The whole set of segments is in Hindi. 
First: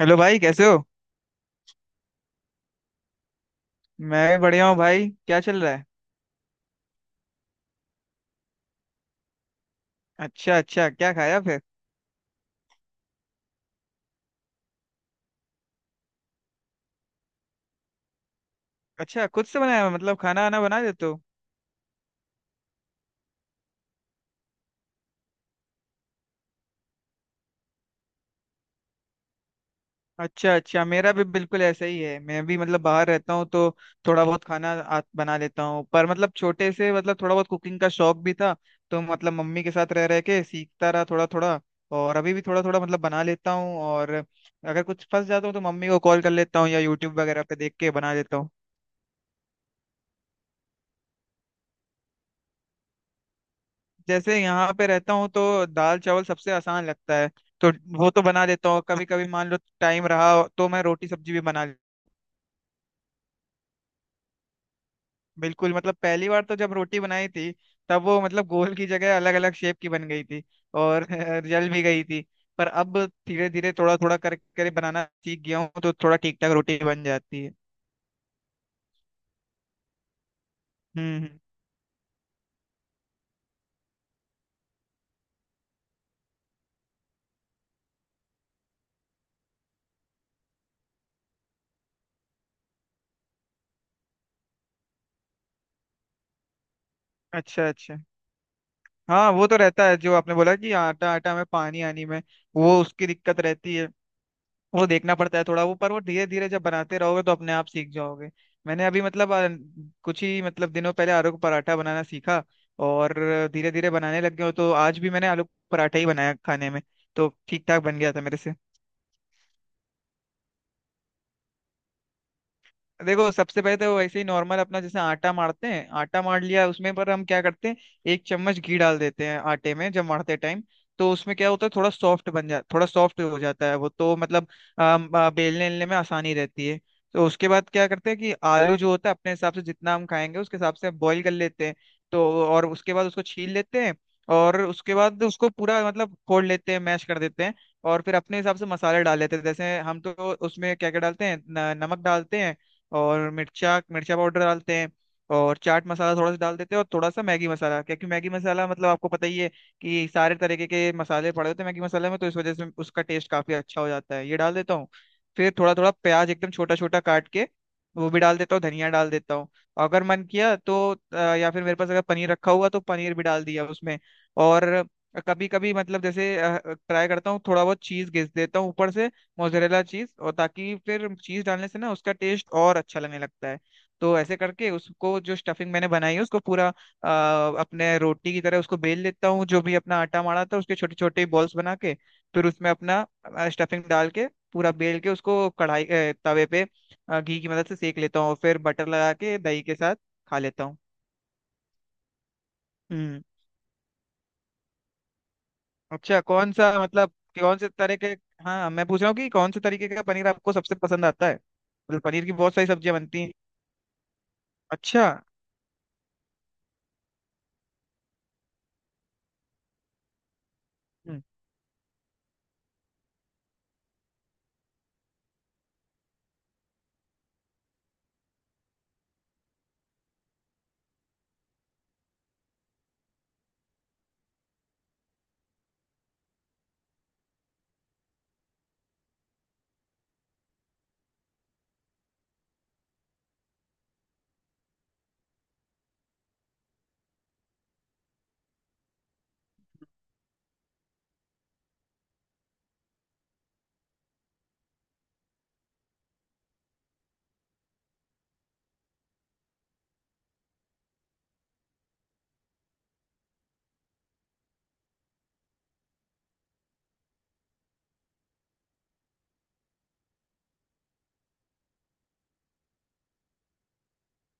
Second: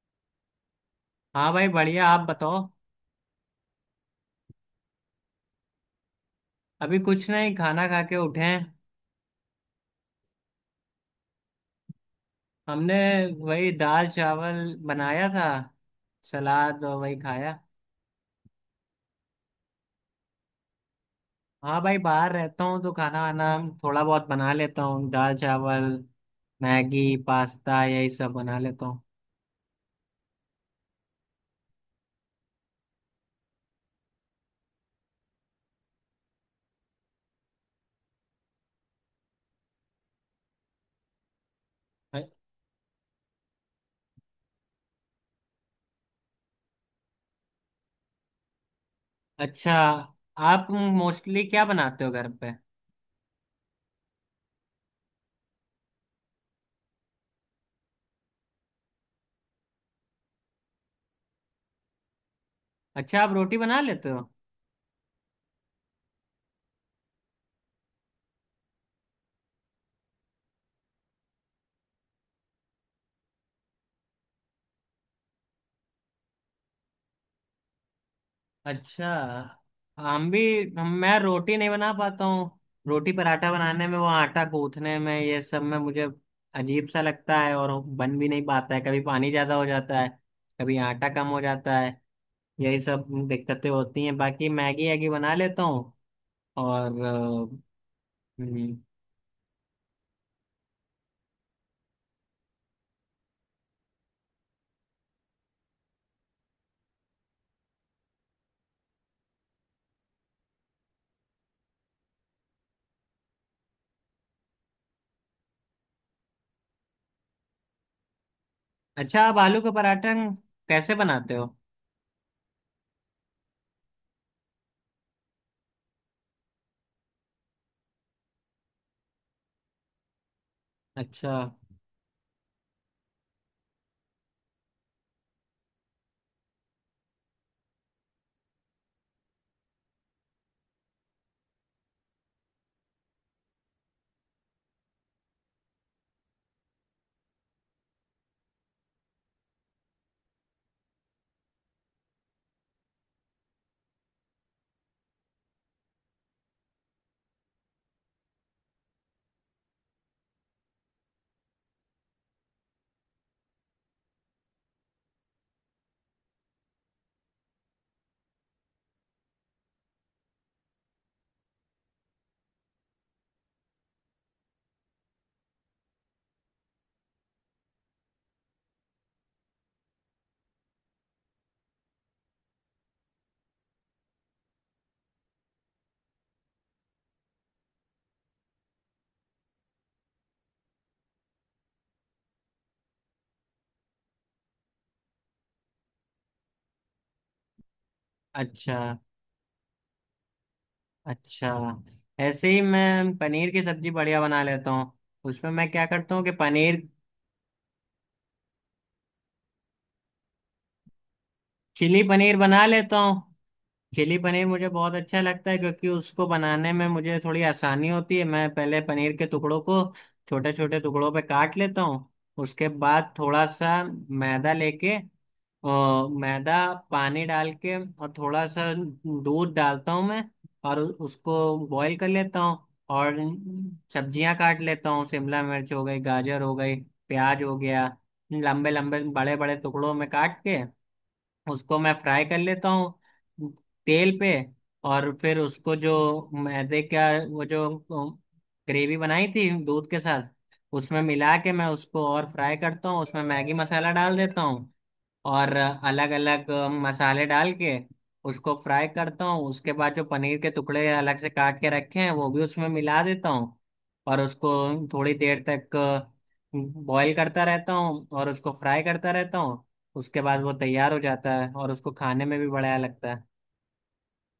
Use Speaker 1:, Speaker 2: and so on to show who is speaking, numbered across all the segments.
Speaker 1: हेलो भाई, कैसे हो?
Speaker 2: हाँ भाई, बढ़िया, आप बताओ।
Speaker 1: मैं भी बढ़िया हूँ भाई। क्या चल रहा है?
Speaker 2: अभी कुछ नहीं, खाना खा के उठे हैं।
Speaker 1: अच्छा अच्छा, क्या खाया फिर?
Speaker 2: हमने वही दाल चावल बनाया था। सलाद और वही खाया।
Speaker 1: अच्छा, खुद से बनाया? मतलब खाना आना बना देते हो?
Speaker 2: हाँ भाई, बाहर रहता हूँ तो खाना वाना थोड़ा बहुत बना लेता हूँ, दाल चावल मैगी पास्ता यही सब बना लेता हूँ।
Speaker 1: अच्छा अच्छा, मेरा भी बिल्कुल ऐसा ही है। मैं भी मतलब बाहर रहता हूँ, तो थोड़ा बहुत खाना बना लेता हूँ। पर मतलब छोटे से मतलब थोड़ा बहुत कुकिंग का शौक भी था, तो मतलब मम्मी के साथ रह रह के सीखता रहा थोड़ा थोड़ा। और
Speaker 2: अ-
Speaker 1: अभी भी थोड़ा थोड़ा मतलब बना लेता हूँ, और अगर कुछ फंस जाता हूँ तो मम्मी को कॉल कर लेता हूँ या यूट्यूब वगैरह पे देख के बना लेता हूँ।
Speaker 2: अच्छा, आप मोस्टली क्या बनाते हो घर पे?
Speaker 1: जैसे यहाँ पे रहता हूँ तो दाल चावल सबसे आसान लगता है, तो वो तो बना लेता हूँ। कभी कभी मान लो टाइम रहा तो मैं रोटी सब्जी भी बना ले।
Speaker 2: अच्छा, आप रोटी बना लेते हो?
Speaker 1: बिल्कुल मतलब पहली बार तो जब रोटी बनाई थी, तब वो मतलब गोल की जगह अलग अलग शेप की बन गई थी। और जल भी गई थी। पर अब धीरे धीरे थोड़ा थोड़ा कर कर बनाना सीख गया हूँ, तो थोड़ा ठीक ठाक रोटी बन जाती है।
Speaker 2: अच्छा। हम भी, हम
Speaker 1: हम्म,
Speaker 2: मैं
Speaker 1: हम्म।
Speaker 2: रोटी नहीं बना पाता हूँ। रोटी पराठा बनाने में, वो आटा गूंथने में, ये सब में मुझे अजीब सा लगता है और बन भी नहीं पाता है। कभी पानी ज्यादा हो जाता है, कभी आटा कम हो जाता है। यही सब दिक्कतें होती हैं, बाकी मैगी वैगी बना लेता हूँ। और
Speaker 1: अच्छा अच्छा।
Speaker 2: हम्म,
Speaker 1: हाँ वो तो रहता है, जो आपने बोला कि आटा आटा में पानी आनी में, वो उसकी दिक्कत रहती है। वो देखना पड़ता है थोड़ा वो, पर वो धीरे धीरे जब बनाते रहोगे तो अपने आप सीख जाओगे। मैंने अभी मतलब कुछ ही मतलब दिनों पहले आलू का पराठा बनाना सीखा, और धीरे धीरे बनाने लग गया हूं, तो आज भी मैंने आलू का पराठा ही बनाया खाने में। तो ठीक ठाक बन गया था मेरे से।
Speaker 2: अच्छा, आप आलू का पराठा कैसे बनाते हो?
Speaker 1: देखो, सबसे पहले तो वैसे ही नॉर्मल अपना जैसे आटा मारते हैं, आटा मार लिया। उसमें पर हम क्या करते हैं, एक चम्मच घी डाल देते हैं आटे में जब मारते टाइम। तो
Speaker 2: अच्छा,
Speaker 1: उसमें क्या होता है, थोड़ा सॉफ्ट हो जाता है वो, तो मतलब बेलने बेलने में आसानी रहती है। तो उसके बाद क्या करते हैं कि आलू जो होता है अपने हिसाब से जितना हम खाएंगे उसके हिसाब से बॉईल कर लेते हैं। तो और उसके बाद उसको छील लेते हैं, और उसके बाद उसको पूरा मतलब फोड़ लेते हैं, मैश कर देते हैं। और फिर अपने हिसाब से मसाले डाल लेते हैं, जैसे हम तो उसमें क्या क्या डालते हैं, नमक डालते हैं, और मिर्चा मिर्चा पाउडर डालते हैं, और चाट मसाला थोड़ा सा डाल देते हैं, और थोड़ा सा मैगी मसाला, क्योंकि मैगी मसाला मतलब आपको पता ही है कि सारे तरीके के मसाले पड़े होते हैं मैगी मसाले में, तो इस वजह से उसका टेस्ट काफी अच्छा हो जाता है, ये डाल देता हूँ। फिर थोड़ा थोड़ा प्याज एकदम छोटा छोटा काट के वो भी डाल देता हूँ, धनिया डाल देता हूँ। अगर मन किया तो या फिर मेरे पास अगर पनीर रखा हुआ तो पनीर भी डाल दिया उसमें। और कभी कभी मतलब जैसे ट्राई करता हूँ, थोड़ा बहुत चीज घिस देता हूँ ऊपर से, मोजरेला चीज, और ताकि फिर चीज डालने से ना उसका टेस्ट और अच्छा लगने लगता है। तो ऐसे करके उसको जो स्टफिंग मैंने बनाई है उसको पूरा अपने रोटी की तरह उसको बेल लेता हूँ, जो भी अपना आटा माड़ा था उसके छोटे छोटे बॉल्स बना के, फिर उसमें अपना स्टफिंग डाल के, पूरा बेल के उसको तवे पे घी की मदद से सेक लेता हूँ, और फिर
Speaker 2: अच्छा,
Speaker 1: बटर लगा के दही के साथ खा लेता हूँ।
Speaker 2: अच्छा। ऐसे ही मैं
Speaker 1: हम्म।
Speaker 2: पनीर की सब्जी बढ़िया बना लेता हूँ। उसमें मैं क्या करता
Speaker 1: अच्छा,
Speaker 2: हूँ कि
Speaker 1: कौन सा
Speaker 2: पनीर,
Speaker 1: मतलब कौन से तरह के, हाँ मैं पूछ रहा हूँ कि कौन से तरीके का पनीर आपको सबसे पसंद आता है? मतलब
Speaker 2: चिली
Speaker 1: पनीर की
Speaker 2: पनीर
Speaker 1: बहुत
Speaker 2: बना
Speaker 1: सारी
Speaker 2: लेता
Speaker 1: सब्जियां
Speaker 2: हूँ।
Speaker 1: बनती हैं।
Speaker 2: चिली पनीर मुझे बहुत
Speaker 1: अच्छा।
Speaker 2: अच्छा लगता है, क्योंकि उसको बनाने में मुझे थोड़ी आसानी होती है। मैं पहले पनीर के टुकड़ों को छोटे छोटे टुकड़ों
Speaker 1: हम्म।
Speaker 2: पे काट लेता हूँ। उसके बाद थोड़ा सा मैदा लेके, और मैदा पानी डाल के, और थोड़ा सा दूध डालता हूँ मैं। और उसको बॉईल कर लेता हूँ। और सब्जियां काट लेता हूँ, शिमला मिर्च हो गई, गाजर हो गई, प्याज हो गया, लंबे लंबे बड़े बड़े टुकड़ों में काट के उसको मैं फ्राई कर लेता हूँ तेल पे। और फिर उसको जो मैदे का, वो जो ग्रेवी बनाई थी दूध के साथ, उसमें मिला के मैं उसको और फ्राई करता हूँ। उसमें मैगी मसाला डाल देता हूँ और अलग अलग मसाले डाल के उसको फ्राई करता हूँ। उसके बाद जो पनीर के टुकड़े अलग से काट के रखे हैं, वो भी उसमें मिला देता हूँ और उसको थोड़ी देर तक बॉईल करता रहता हूँ और उसको फ्राई करता रहता हूँ। उसके बाद वो तैयार हो जाता है और उसको खाने में भी बढ़िया लगता है।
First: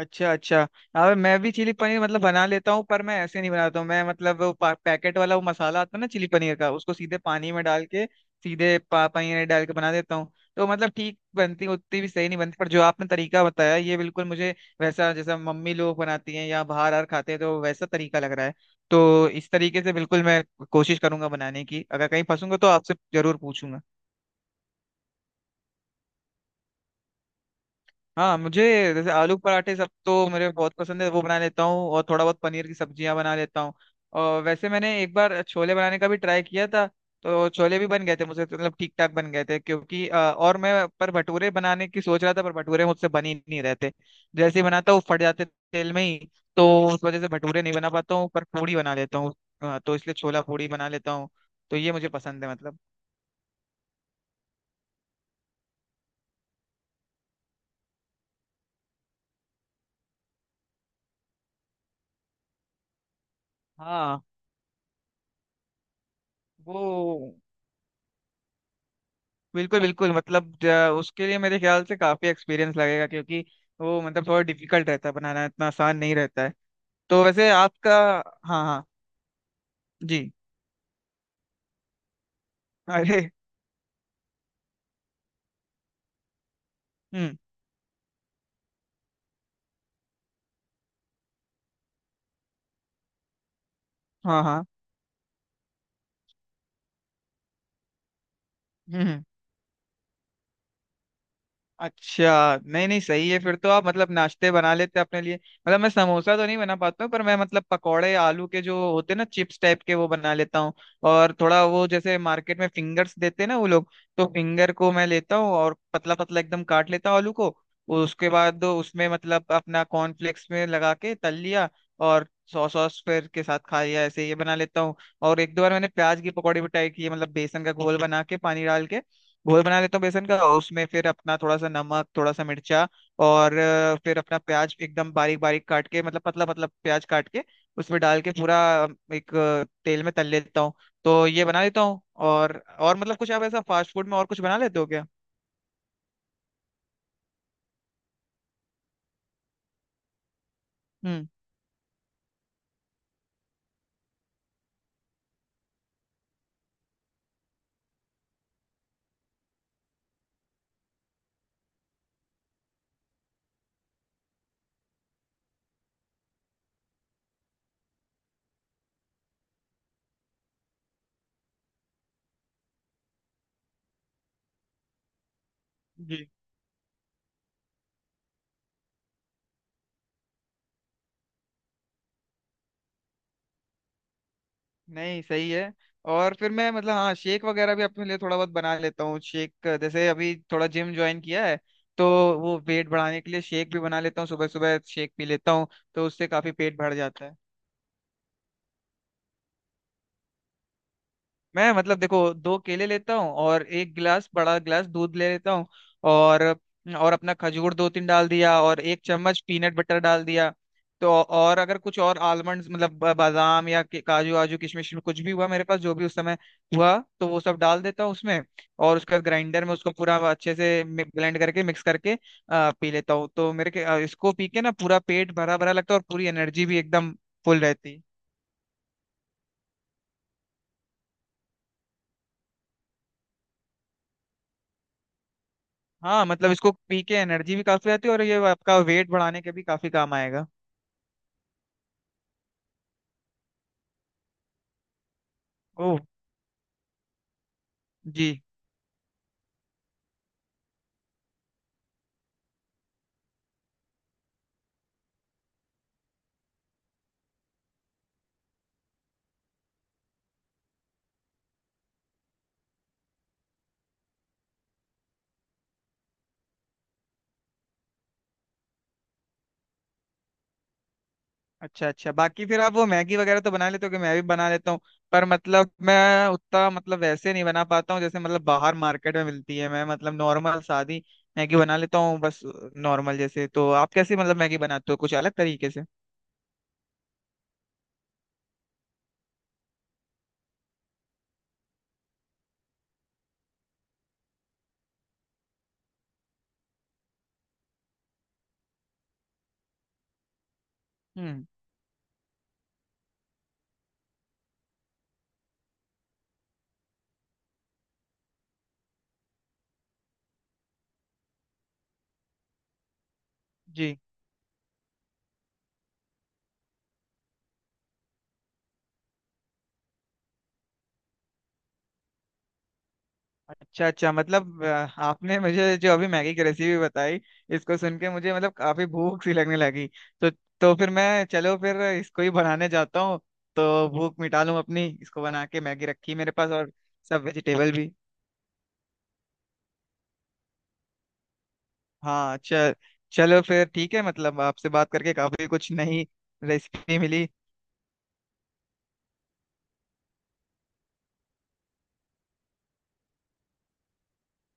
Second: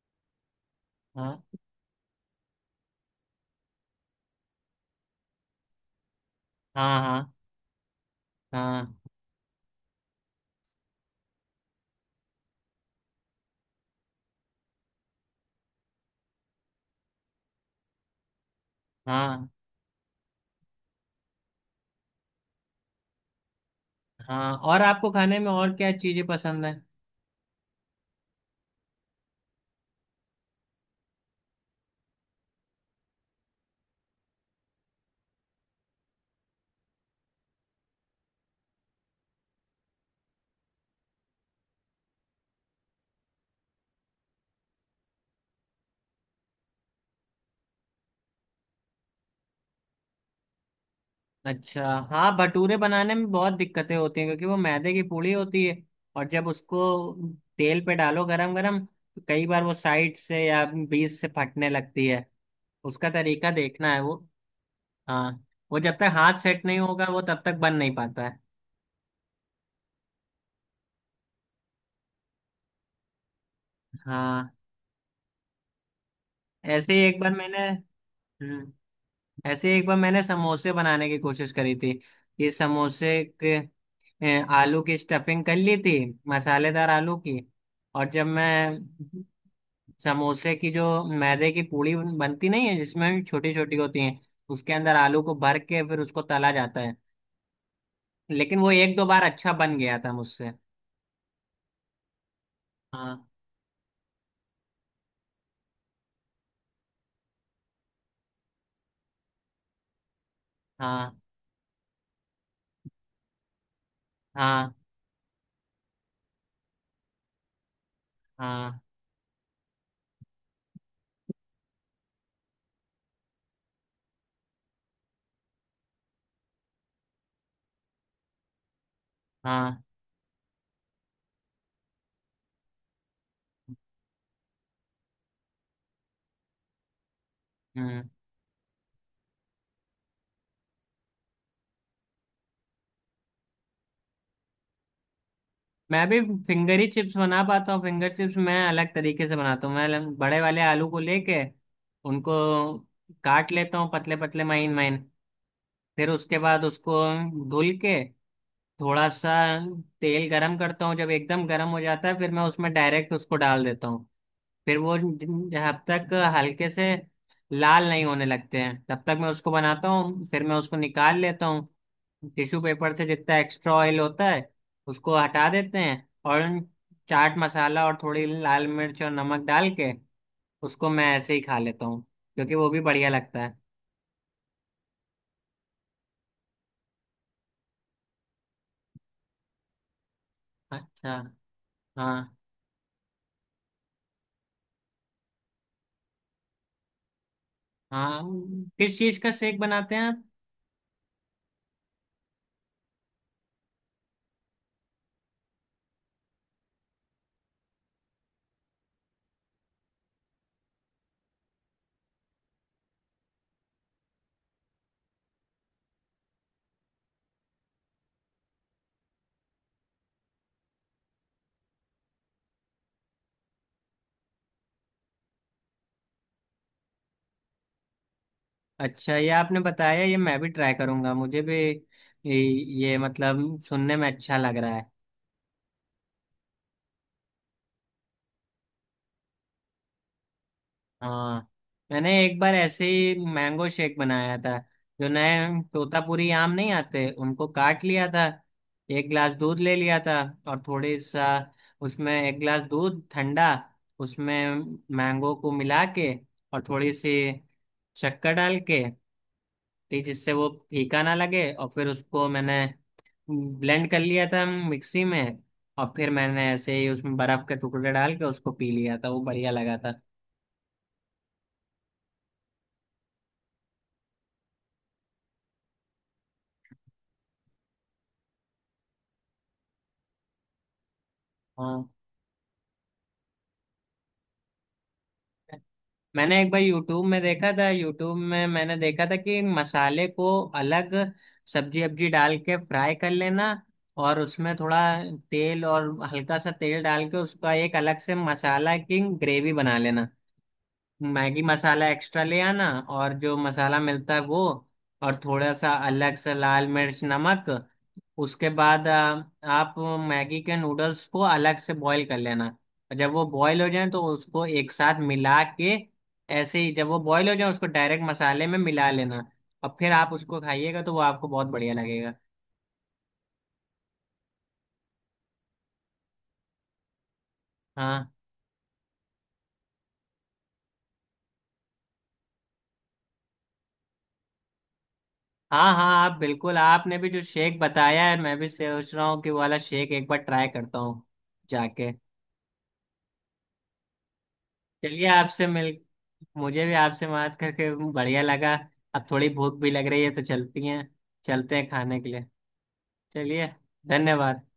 Speaker 1: अच्छा अच्छा। अब मैं
Speaker 2: हाँ,
Speaker 1: भी चिली पनीर मतलब बना लेता हूँ, पर मैं ऐसे नहीं बनाता हूँ। मैं मतलब वो पैकेट वाला वो मसाला आता है ना चिली पनीर का, उसको
Speaker 2: हाँ,
Speaker 1: सीधे
Speaker 2: हाँ,
Speaker 1: पानी में डाल के सीधे
Speaker 2: हाँ,
Speaker 1: पनीर डाल के बना देता हूँ। तो मतलब ठीक बनती, उतनी भी सही नहीं बनती, पर जो आपने तरीका बताया ये बिल्कुल मुझे वैसा जैसा मम्मी लोग बनाती हैं या बाहर आर खाते हैं, तो वैसा तरीका लग रहा है। तो
Speaker 2: हाँ,
Speaker 1: इस तरीके से बिल्कुल मैं कोशिश करूंगा बनाने की, अगर कहीं फंसूंगा तो आपसे जरूर पूछूंगा।
Speaker 2: हाँ। और आपको खाने में और क्या चीज़ें पसंद है?
Speaker 1: हाँ, मुझे जैसे आलू पराठे सब तो मेरे बहुत पसंद है, वो बना लेता हूँ, और थोड़ा बहुत पनीर की सब्जियां बना लेता हूँ। और वैसे मैंने एक बार छोले बनाने का भी ट्राई किया था, तो छोले भी बन गए थे मुझसे, तो मतलब ठीक ठाक बन गए थे। क्योंकि और मैं पर भटूरे बनाने की सोच रहा था, पर भटूरे मुझसे बन ही नहीं रहते, जैसे ही बनाता हूँ फट जाते तेल में ही। तो उस वजह से भटूरे नहीं बना पाता हूँ, पर पूड़ी बना लेता हूँ, तो इसलिए छोला पूड़ी बना लेता हूँ। तो
Speaker 2: अच्छा।
Speaker 1: ये मुझे
Speaker 2: हाँ,
Speaker 1: पसंद है
Speaker 2: भटूरे
Speaker 1: मतलब।
Speaker 2: बनाने में बहुत दिक्कतें होती हैं क्योंकि वो मैदे की पूड़ी होती है। और जब उसको तेल पे डालो गरम गरम, तो कई बार वो साइड से या बीच से फटने लगती है। उसका तरीका देखना है वो।
Speaker 1: हाँ
Speaker 2: हाँ। वो जब तक हाथ सेट नहीं
Speaker 1: वो
Speaker 2: होगा, वो तब तक बन नहीं पाता है।
Speaker 1: बिल्कुल बिल्कुल मतलब, उसके लिए मेरे ख्याल से काफी एक्सपीरियंस लगेगा, क्योंकि वो मतलब थोड़ा
Speaker 2: हाँ।
Speaker 1: डिफिकल्ट रहता है, बनाना इतना आसान नहीं रहता है।
Speaker 2: ऐसे ही एक
Speaker 1: तो
Speaker 2: बार
Speaker 1: वैसे
Speaker 2: मैंने
Speaker 1: आपका? हाँ
Speaker 2: हम्म,
Speaker 1: हाँ।
Speaker 2: ऐसे ही एक बार
Speaker 1: जी।
Speaker 2: मैंने समोसे बनाने की कोशिश करी थी। ये समोसे
Speaker 1: अरे।
Speaker 2: के आलू की स्टफिंग कर ली थी, मसालेदार आलू
Speaker 1: हम्म।
Speaker 2: की। और जब मैं समोसे की जो मैदे की पूड़ी बनती नहीं है जिसमें छोटी छोटी होती है,
Speaker 1: हाँ हाँ।
Speaker 2: उसके अंदर आलू को भर के फिर उसको तला जाता है। लेकिन वो एक
Speaker 1: हम्म,
Speaker 2: दो बार अच्छा बन गया था मुझसे।
Speaker 1: अच्छा, नहीं नहीं,
Speaker 2: हाँ,
Speaker 1: सही है। फिर तो आप मतलब नाश्ते बना लेते हैं अपने लिए। मतलब मैं समोसा तो नहीं बना पाता हूँ, पर मैं मतलब पकौड़े आलू के जो होते हैं ना चिप्स टाइप के, वो बना लेता हूँ।
Speaker 2: हाँ,
Speaker 1: और थोड़ा वो जैसे मार्केट में फिंगर्स देते हैं ना वो लोग, तो
Speaker 2: हाँ,
Speaker 1: फिंगर को मैं लेता हूँ और पतला पतला एकदम काट लेता हूँ आलू को, उसके बाद
Speaker 2: हाँ,
Speaker 1: उसमें मतलब अपना कॉर्नफ्लेक्स में लगा के तल लिया, और सॉस सॉस फिर के साथ खा लिया, ऐसे ये बना लेता हूँ। और एक दो बार मैंने प्याज की पकौड़ी भी ट्राई की है, मतलब बेसन का घोल बना के पानी डाल के घोल बना
Speaker 2: हाँ,
Speaker 1: लेता हूँ बेसन का, और उसमें फिर अपना थोड़ा सा नमक, थोड़ा सा मिर्चा, और फिर अपना प्याज एकदम बारीक बारीक काट के मतलब पतला पतला प्याज काट के उसमें
Speaker 2: हम्म।
Speaker 1: डाल के पूरा अ, एक तेल में तल लेता हूँ। तो ये बना लेता हूँ। और मतलब कुछ आप ऐसा फास्ट फूड में और कुछ बना लेते हो क्या?
Speaker 2: मैं भी फिंगर ही चिप्स बना पाता हूँ। फिंगर चिप्स मैं अलग तरीके से बनाता हूँ। मैं बड़े वाले आलू को
Speaker 1: हम्म।
Speaker 2: लेके उनको काट लेता हूँ पतले पतले महीन महीन। फिर उसके बाद उसको धुल के थोड़ा सा तेल गरम करता हूँ। जब एकदम गरम हो जाता है फिर मैं उसमें डायरेक्ट उसको डाल देता हूँ। फिर वो जब तक हल्के से लाल नहीं होने लगते हैं तब तक मैं उसको बनाता हूँ। फिर मैं उसको निकाल लेता हूँ, टिश्यू पेपर से जितना एक्स्ट्रा ऑयल होता है उसको हटा देते हैं,
Speaker 1: जी।
Speaker 2: और चाट मसाला और थोड़ी लाल मिर्च और नमक डाल के उसको मैं ऐसे ही खा लेता हूँ, क्योंकि वो भी बढ़िया लगता है।
Speaker 1: नहीं, सही है। और फिर मैं मतलब हाँ शेक वगैरह भी अपने लिए थोड़ा बहुत बना लेता हूँ, शेक जैसे अभी थोड़ा जिम
Speaker 2: अच्छा,
Speaker 1: ज्वाइन किया है, तो
Speaker 2: हाँ,
Speaker 1: वो वेट बढ़ाने के लिए शेक भी बना लेता हूँ, सुबह सुबह शेक पी लेता हूँ, तो उससे काफी पेट भर जाता है।
Speaker 2: हाँ। किस चीज़ का शेक बनाते हैं आप?
Speaker 1: मैं मतलब देखो, दो केले लेता हूँ, और एक गिलास बड़ा गिलास दूध ले लेता हूँ, और और अपना खजूर दो तीन डाल दिया, और एक चम्मच पीनट बटर डाल दिया। तो और अगर कुछ और आलमंड्स मतलब बादाम या काजू वाजू किशमिश में कुछ भी हुआ मेरे पास जो भी उस समय हुआ, तो वो सब डाल देता हूँ उसमें। और उसका ग्राइंडर में उसको पूरा अच्छे से ब्लेंड करके मिक्स करके पी लेता हूँ, तो मेरे के इसको पी के ना पूरा पेट भरा भरा लगता है और पूरी एनर्जी भी एकदम फुल रहती है।
Speaker 2: अच्छा, ये आपने बताया, ये मैं भी ट्राई करूंगा। मुझे भी ये, मतलब सुनने में अच्छा लग रहा है।
Speaker 1: हाँ मतलब इसको पी के एनर्जी भी काफी आती है, और ये आपका वेट बढ़ाने के भी काफी काम आएगा।
Speaker 2: हाँ, मैंने एक बार ऐसे ही मैंगो शेक बनाया था। जो नए
Speaker 1: ओह।
Speaker 2: तोतापुरी आम नहीं आते, उनको काट लिया था।
Speaker 1: जी।
Speaker 2: एक ग्लास दूध ले लिया था और थोड़ी सा, उसमें एक ग्लास दूध ठंडा, उसमें मैंगो को मिला के और थोड़ी सी शक्कर डाल के टी, जिससे वो फीका ना लगे। और फिर उसको मैंने ब्लेंड कर लिया था मिक्सी में। और फिर मैंने ऐसे ही उसमें बर्फ के टुकड़े डाल के उसको पी लिया था, वो बढ़िया लगा था।
Speaker 1: अच्छा अच्छा, बाकी फिर आप वो मैगी वगैरह तो बना लेते हो कि? मैं भी बना लेता हूँ, पर मतलब मैं उतना मतलब वैसे नहीं बना पाता हूँ जैसे मतलब बाहर मार्केट में मिलती है। मैं मतलब नॉर्मल सादी मैगी बना
Speaker 2: हाँ,
Speaker 1: लेता हूँ बस, नॉर्मल जैसे। तो आप कैसे मतलब मैगी बनाते हो, कुछ अलग तरीके से?
Speaker 2: मैंने एक बार यूट्यूब में देखा था। यूट्यूब में मैंने देखा था कि मसाले को अलग सब्जी अब्जी डाल के फ्राई कर लेना। और उसमें थोड़ा तेल, और हल्का सा तेल डाल के उसका एक अलग से मसाला की ग्रेवी बना लेना। मैगी
Speaker 1: हम्म।
Speaker 2: मसाला एक्स्ट्रा ले आना, और जो मसाला मिलता है वो, और थोड़ा सा अलग से लाल मिर्च नमक। उसके बाद आप मैगी के नूडल्स को अलग से बॉईल कर लेना। और जब वो बॉईल हो जाए
Speaker 1: जी।
Speaker 2: तो उसको एक साथ मिला के, ऐसे ही जब वो बॉईल हो जाए उसको डायरेक्ट मसाले में मिला लेना। और फिर आप उसको खाइएगा तो वो आपको बहुत बढ़िया लगेगा।
Speaker 1: अच्छा अच्छा, मतलब आपने मुझे जो अभी मैगी की रेसिपी बताई, इसको सुन के
Speaker 2: हाँ,
Speaker 1: मुझे मतलब काफी भूख सी लगने लगी। तो तो फिर मैं, चलो फिर इसको ही बनाने जाता हूँ, तो भूख मिटा लूँ अपनी इसको बना के,
Speaker 2: हाँ। हाँ,
Speaker 1: मैगी रखी
Speaker 2: आप
Speaker 1: है मेरे पास
Speaker 2: बिल्कुल।
Speaker 1: और
Speaker 2: आपने भी जो
Speaker 1: सब
Speaker 2: शेक
Speaker 1: वेजिटेबल भी।
Speaker 2: बताया है, मैं भी सोच रहा हूँ कि वो वाला शेक एक बार ट्राई करता हूँ जाके।
Speaker 1: हाँ, अच्छा, चलो फिर ठीक है। मतलब आपसे बात
Speaker 2: चलिए,
Speaker 1: करके
Speaker 2: आपसे
Speaker 1: काफी कुछ
Speaker 2: मिल
Speaker 1: नई
Speaker 2: मुझे भी
Speaker 1: रेसिपी
Speaker 2: आपसे
Speaker 1: मिली।
Speaker 2: बात करके बढ़िया लगा। अब थोड़ी भूख भी लग रही है, तो चलती हैं चलते हैं खाने के लिए। चलिए, धन्यवाद।